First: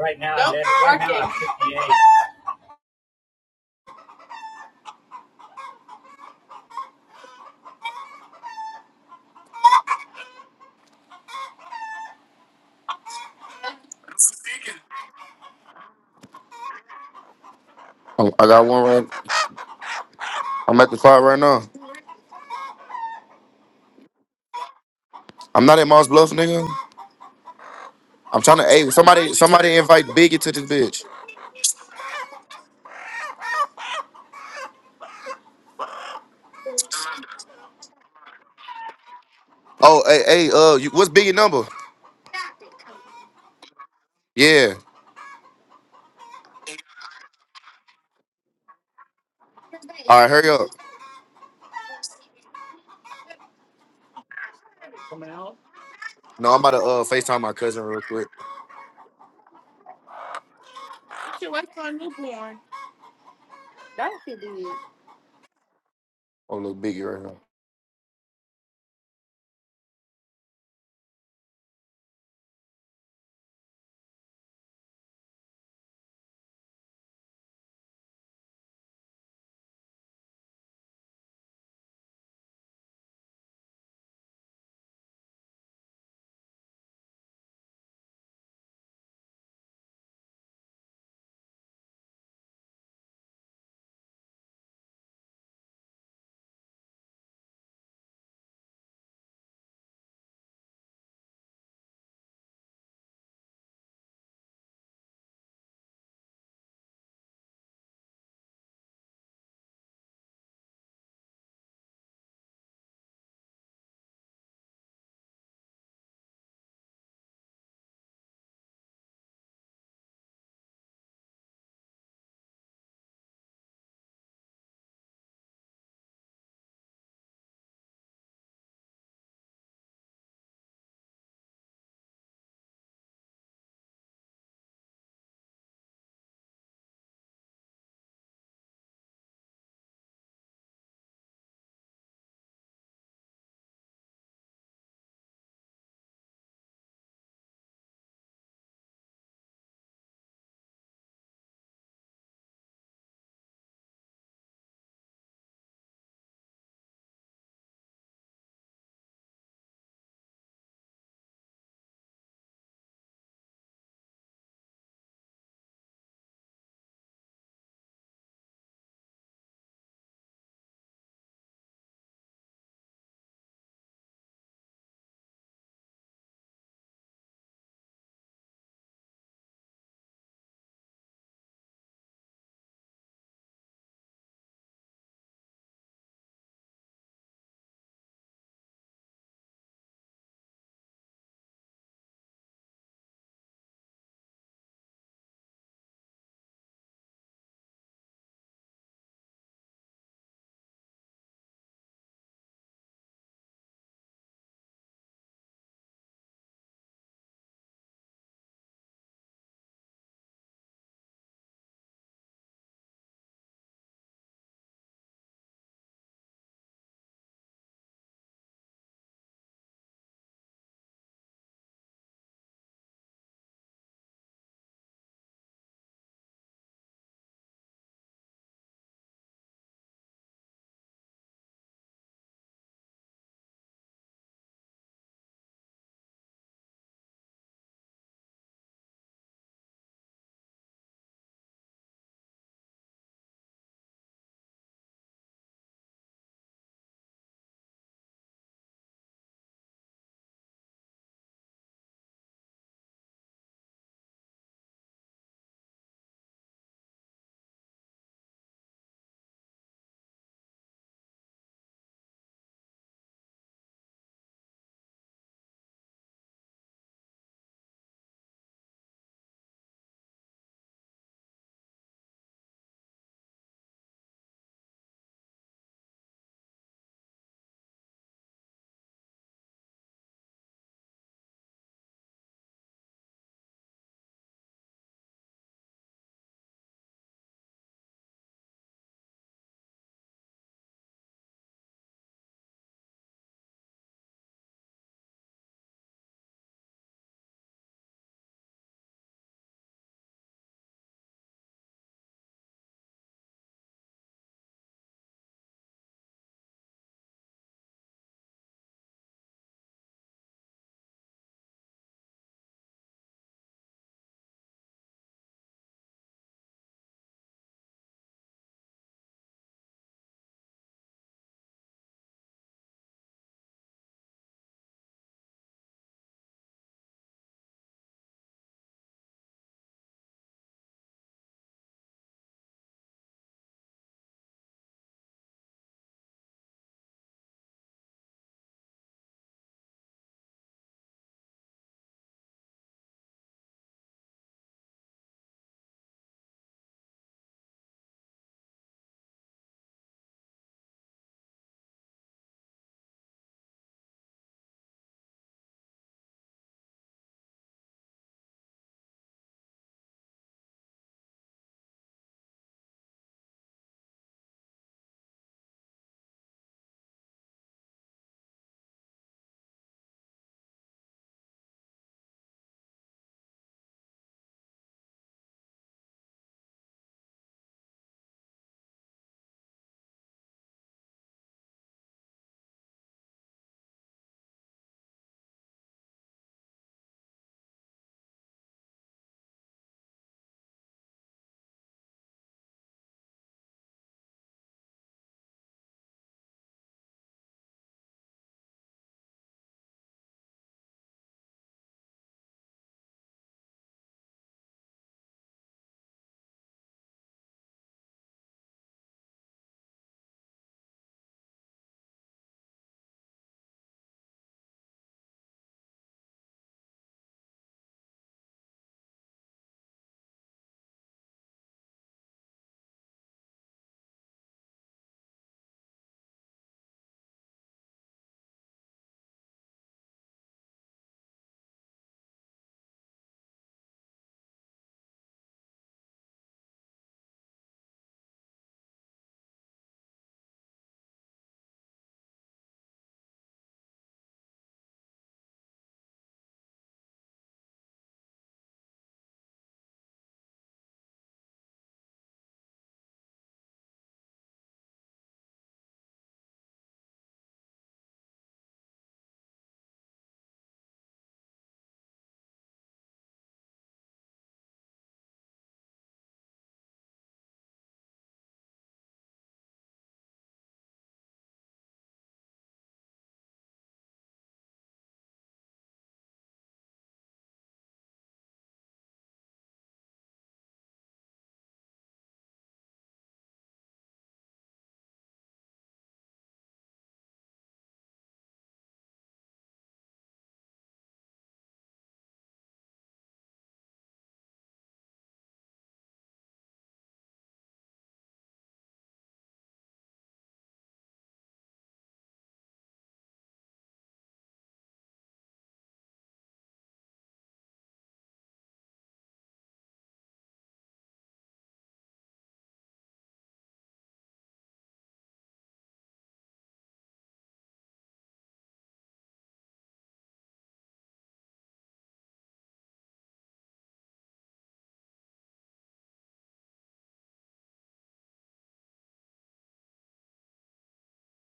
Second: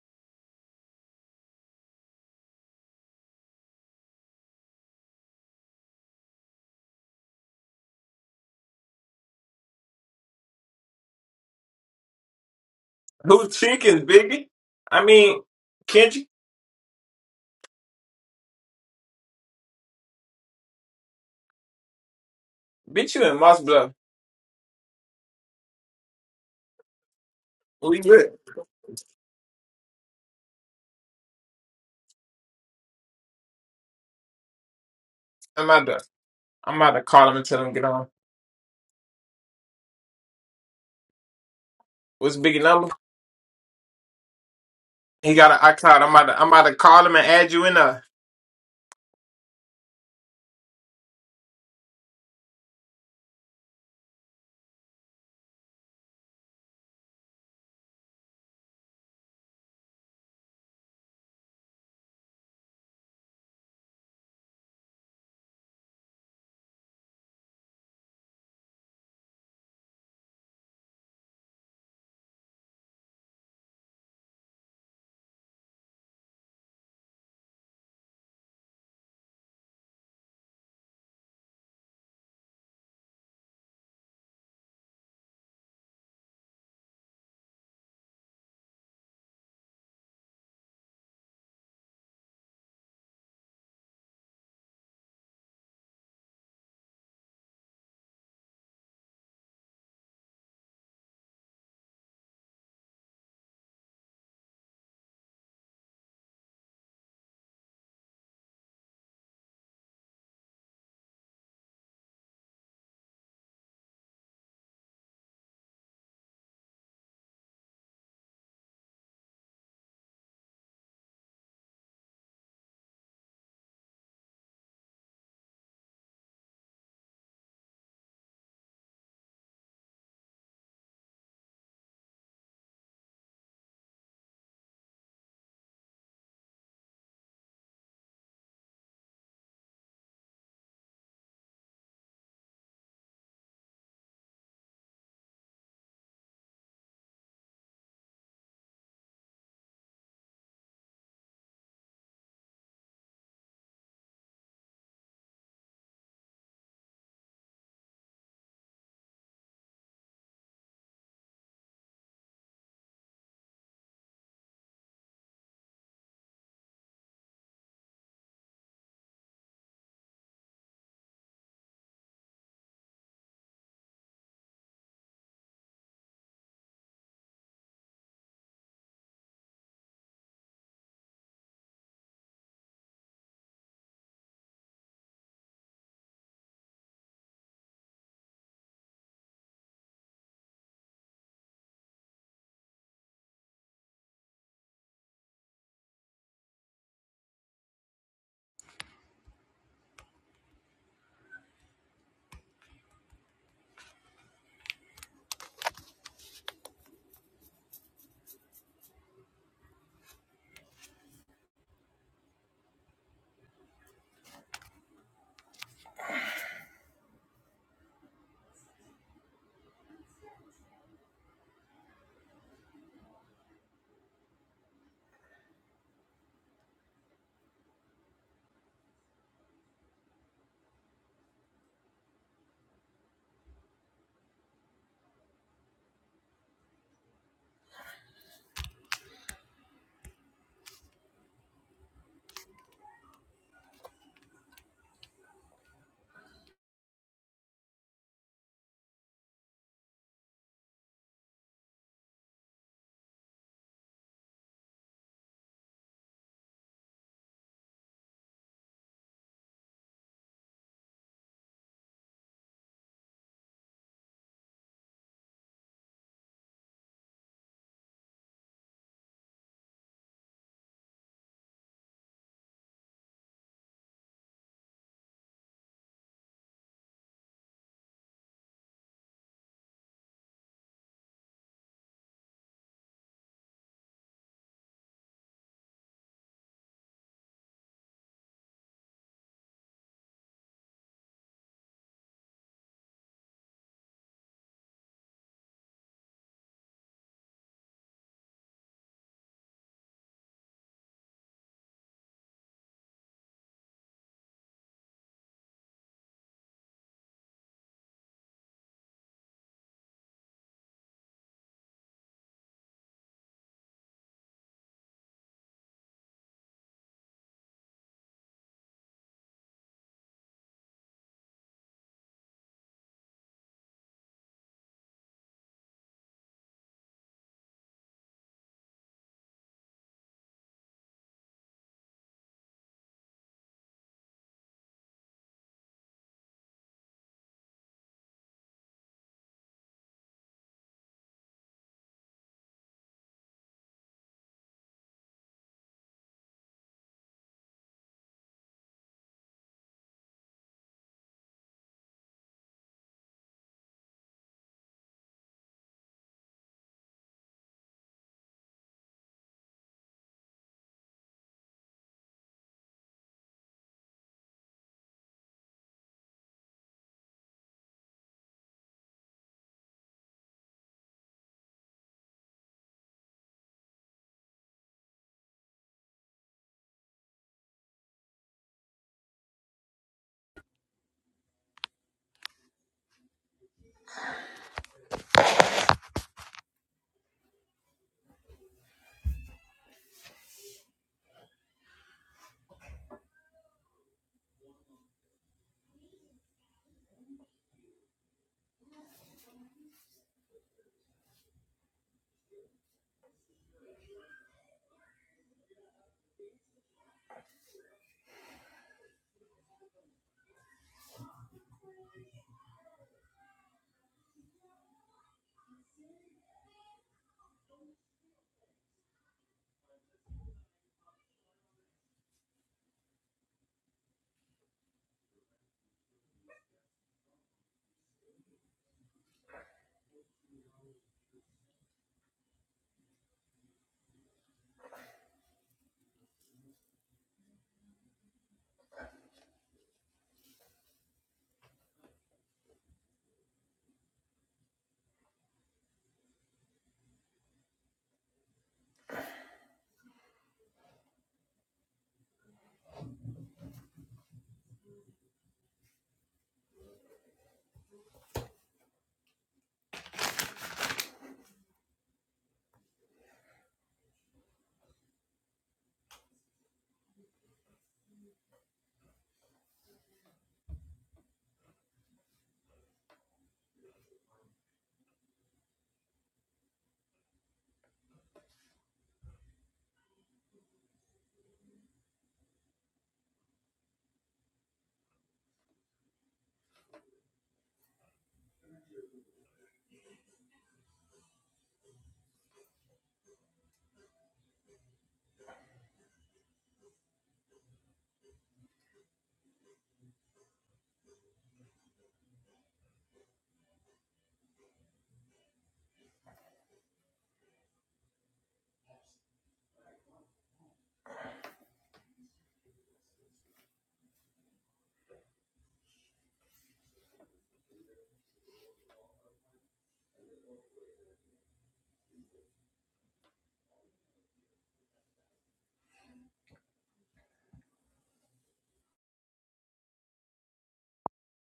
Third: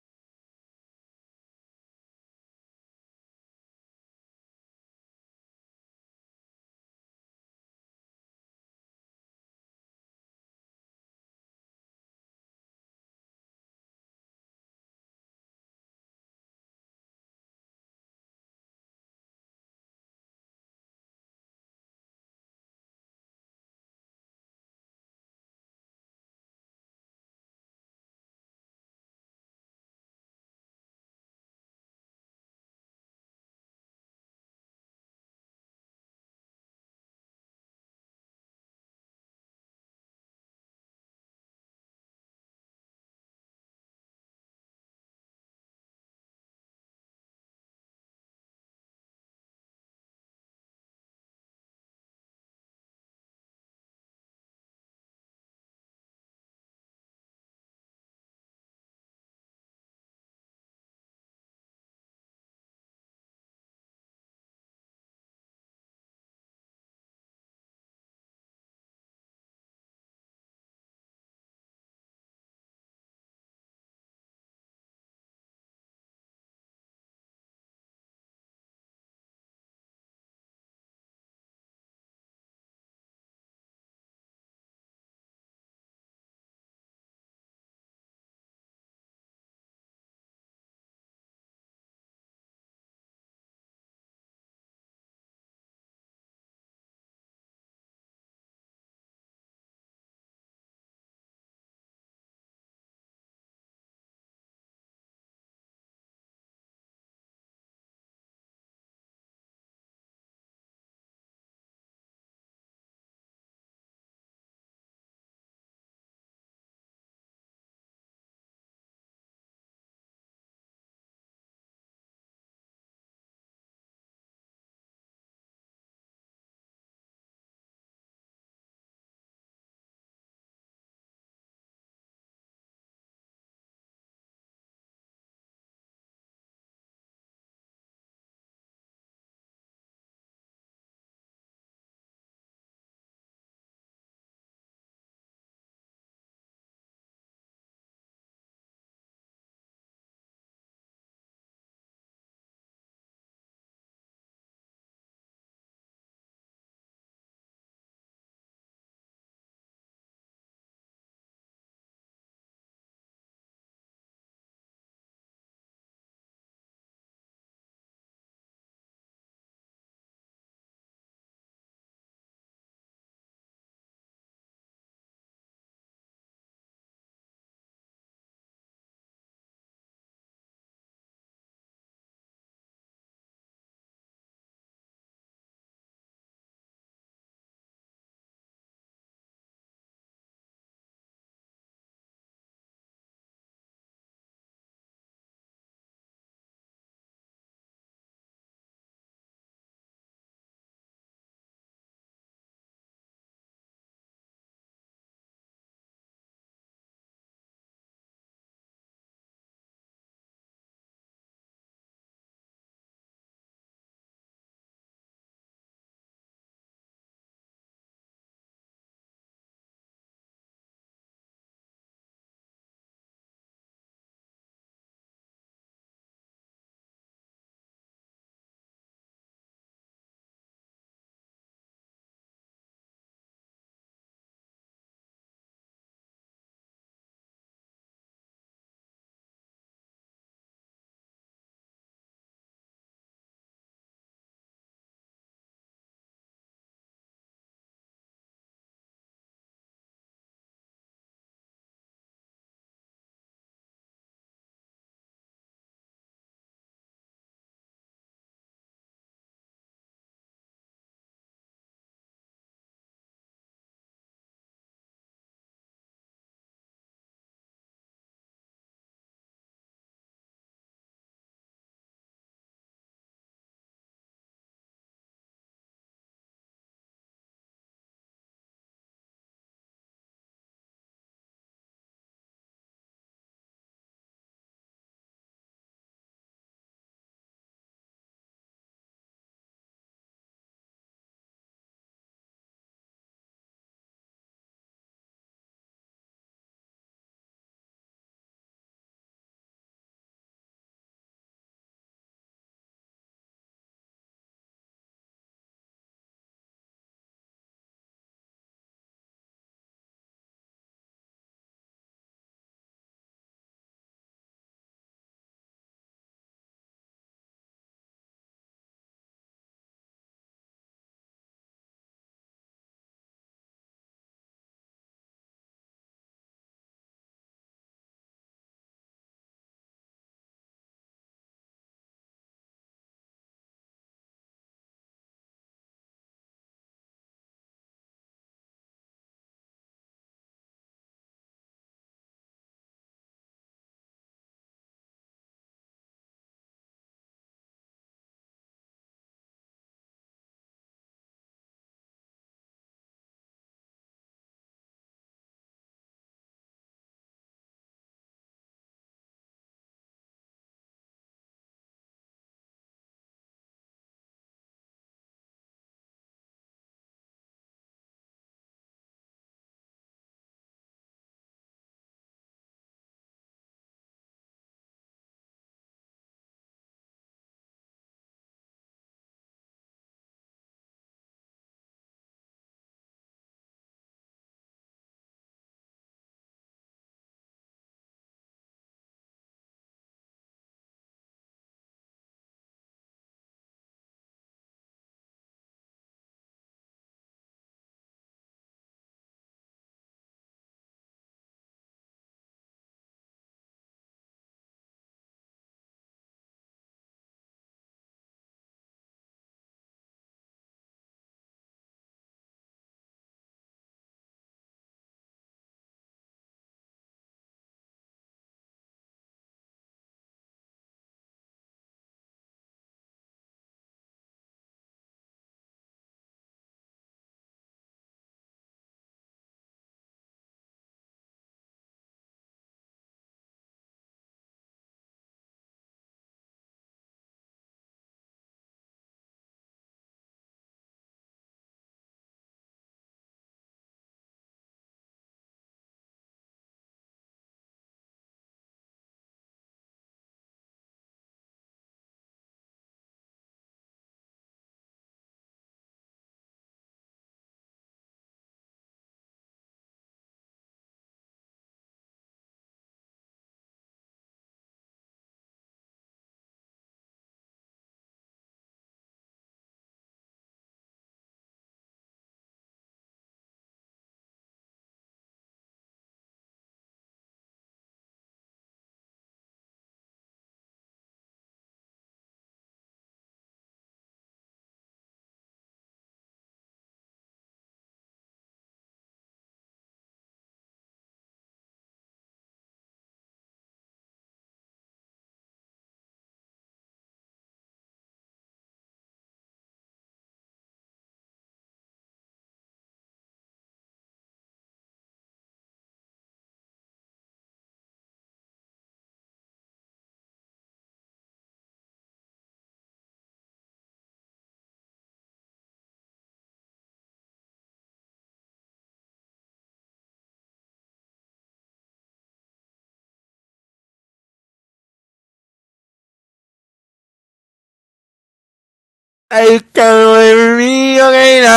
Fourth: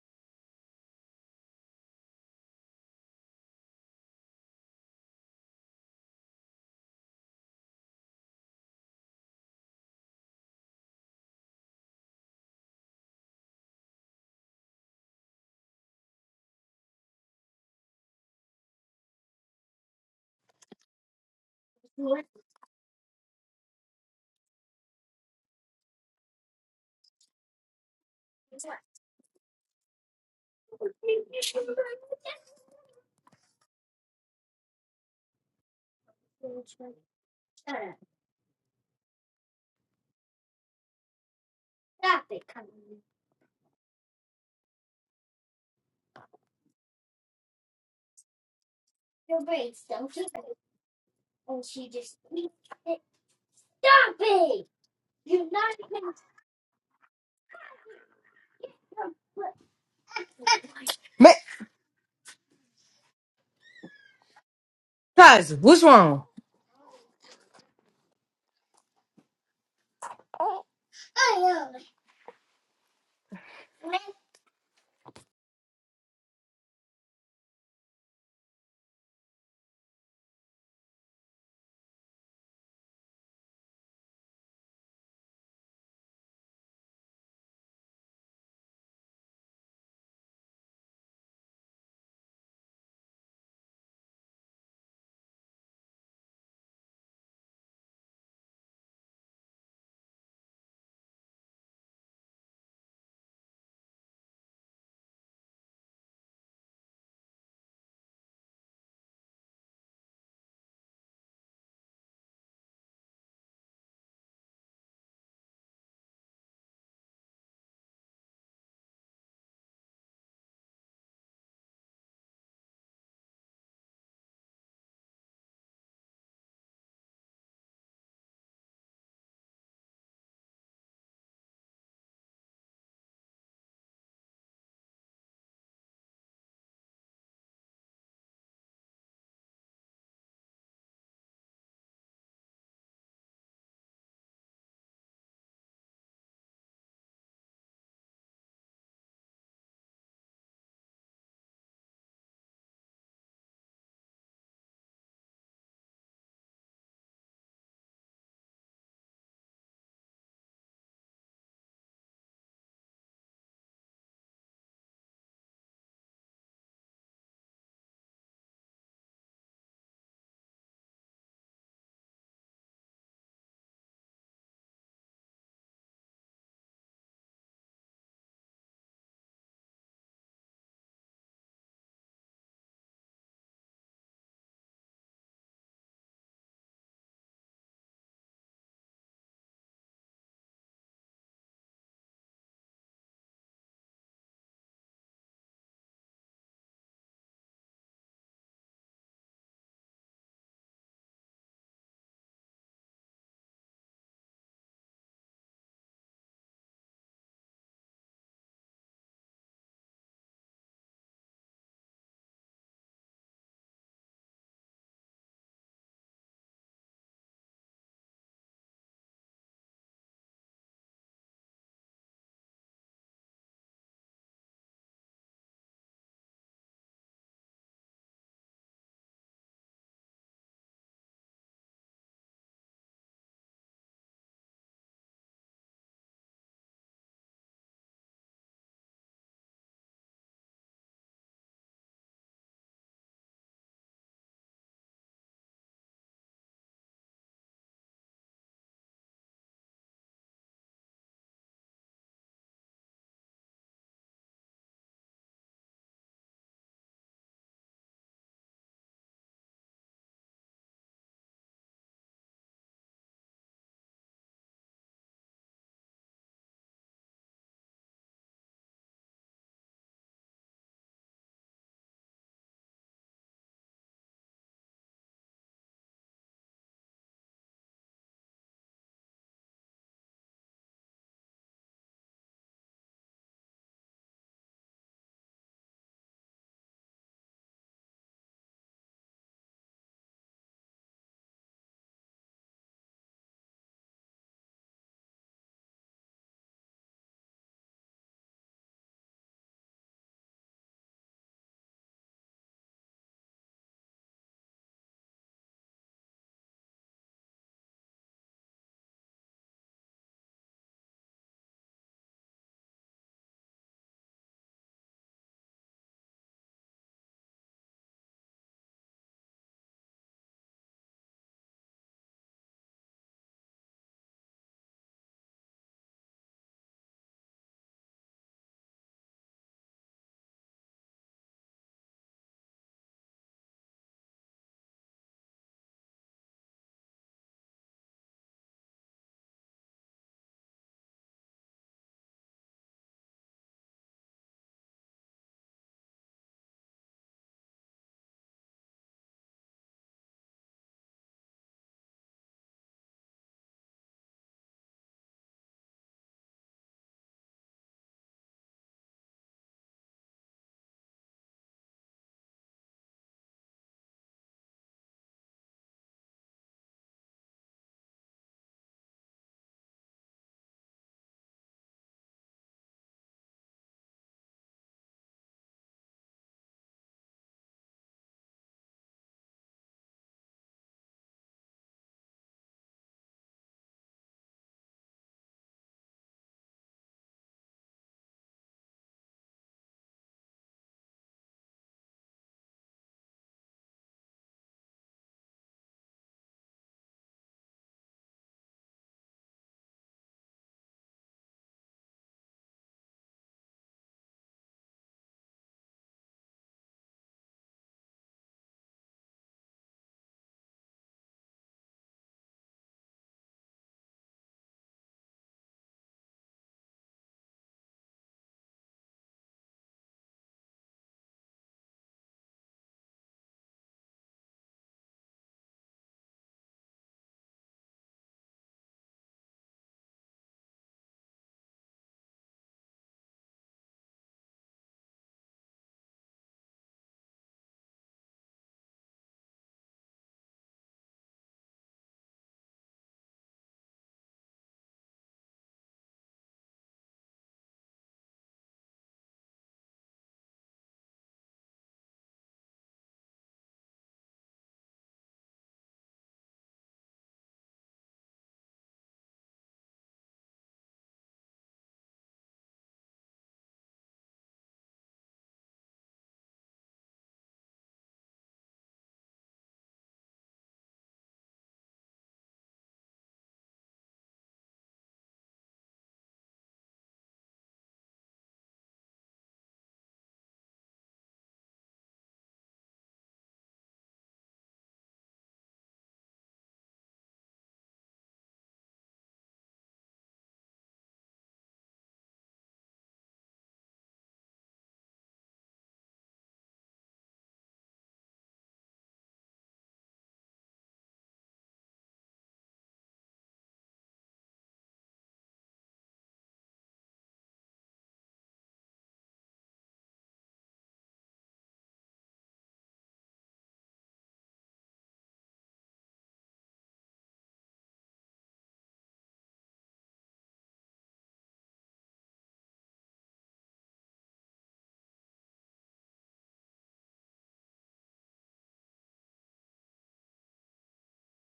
Right now, 58. Who's chickens, Biggie? I mean, Kenji, Oh, I got one right. I'm at the spot right now. Stop bitch, you in Moss Bluff. I'm not at Moss Bluff, nigga. We good. I'm trying to. Hey, somebody, somebody invite Biggie to this bitch. I'm about to, I'm about to call him and tell him to get on. Oh, hey, hey, uh, you, what's Biggie number? What's it, Biggie number? Connie. Yeah. He got an iCloud. I'm about to, I'm about to call him and add you in there. Your brain's so All big. right, hurry up. And she just eats it. Stop it! You're not even No, I'm about to uh Facetime my cousin real quick. so Ma- Cuz, what's wrong? Oh, little Biggie right now. I know. I can not believe reveal it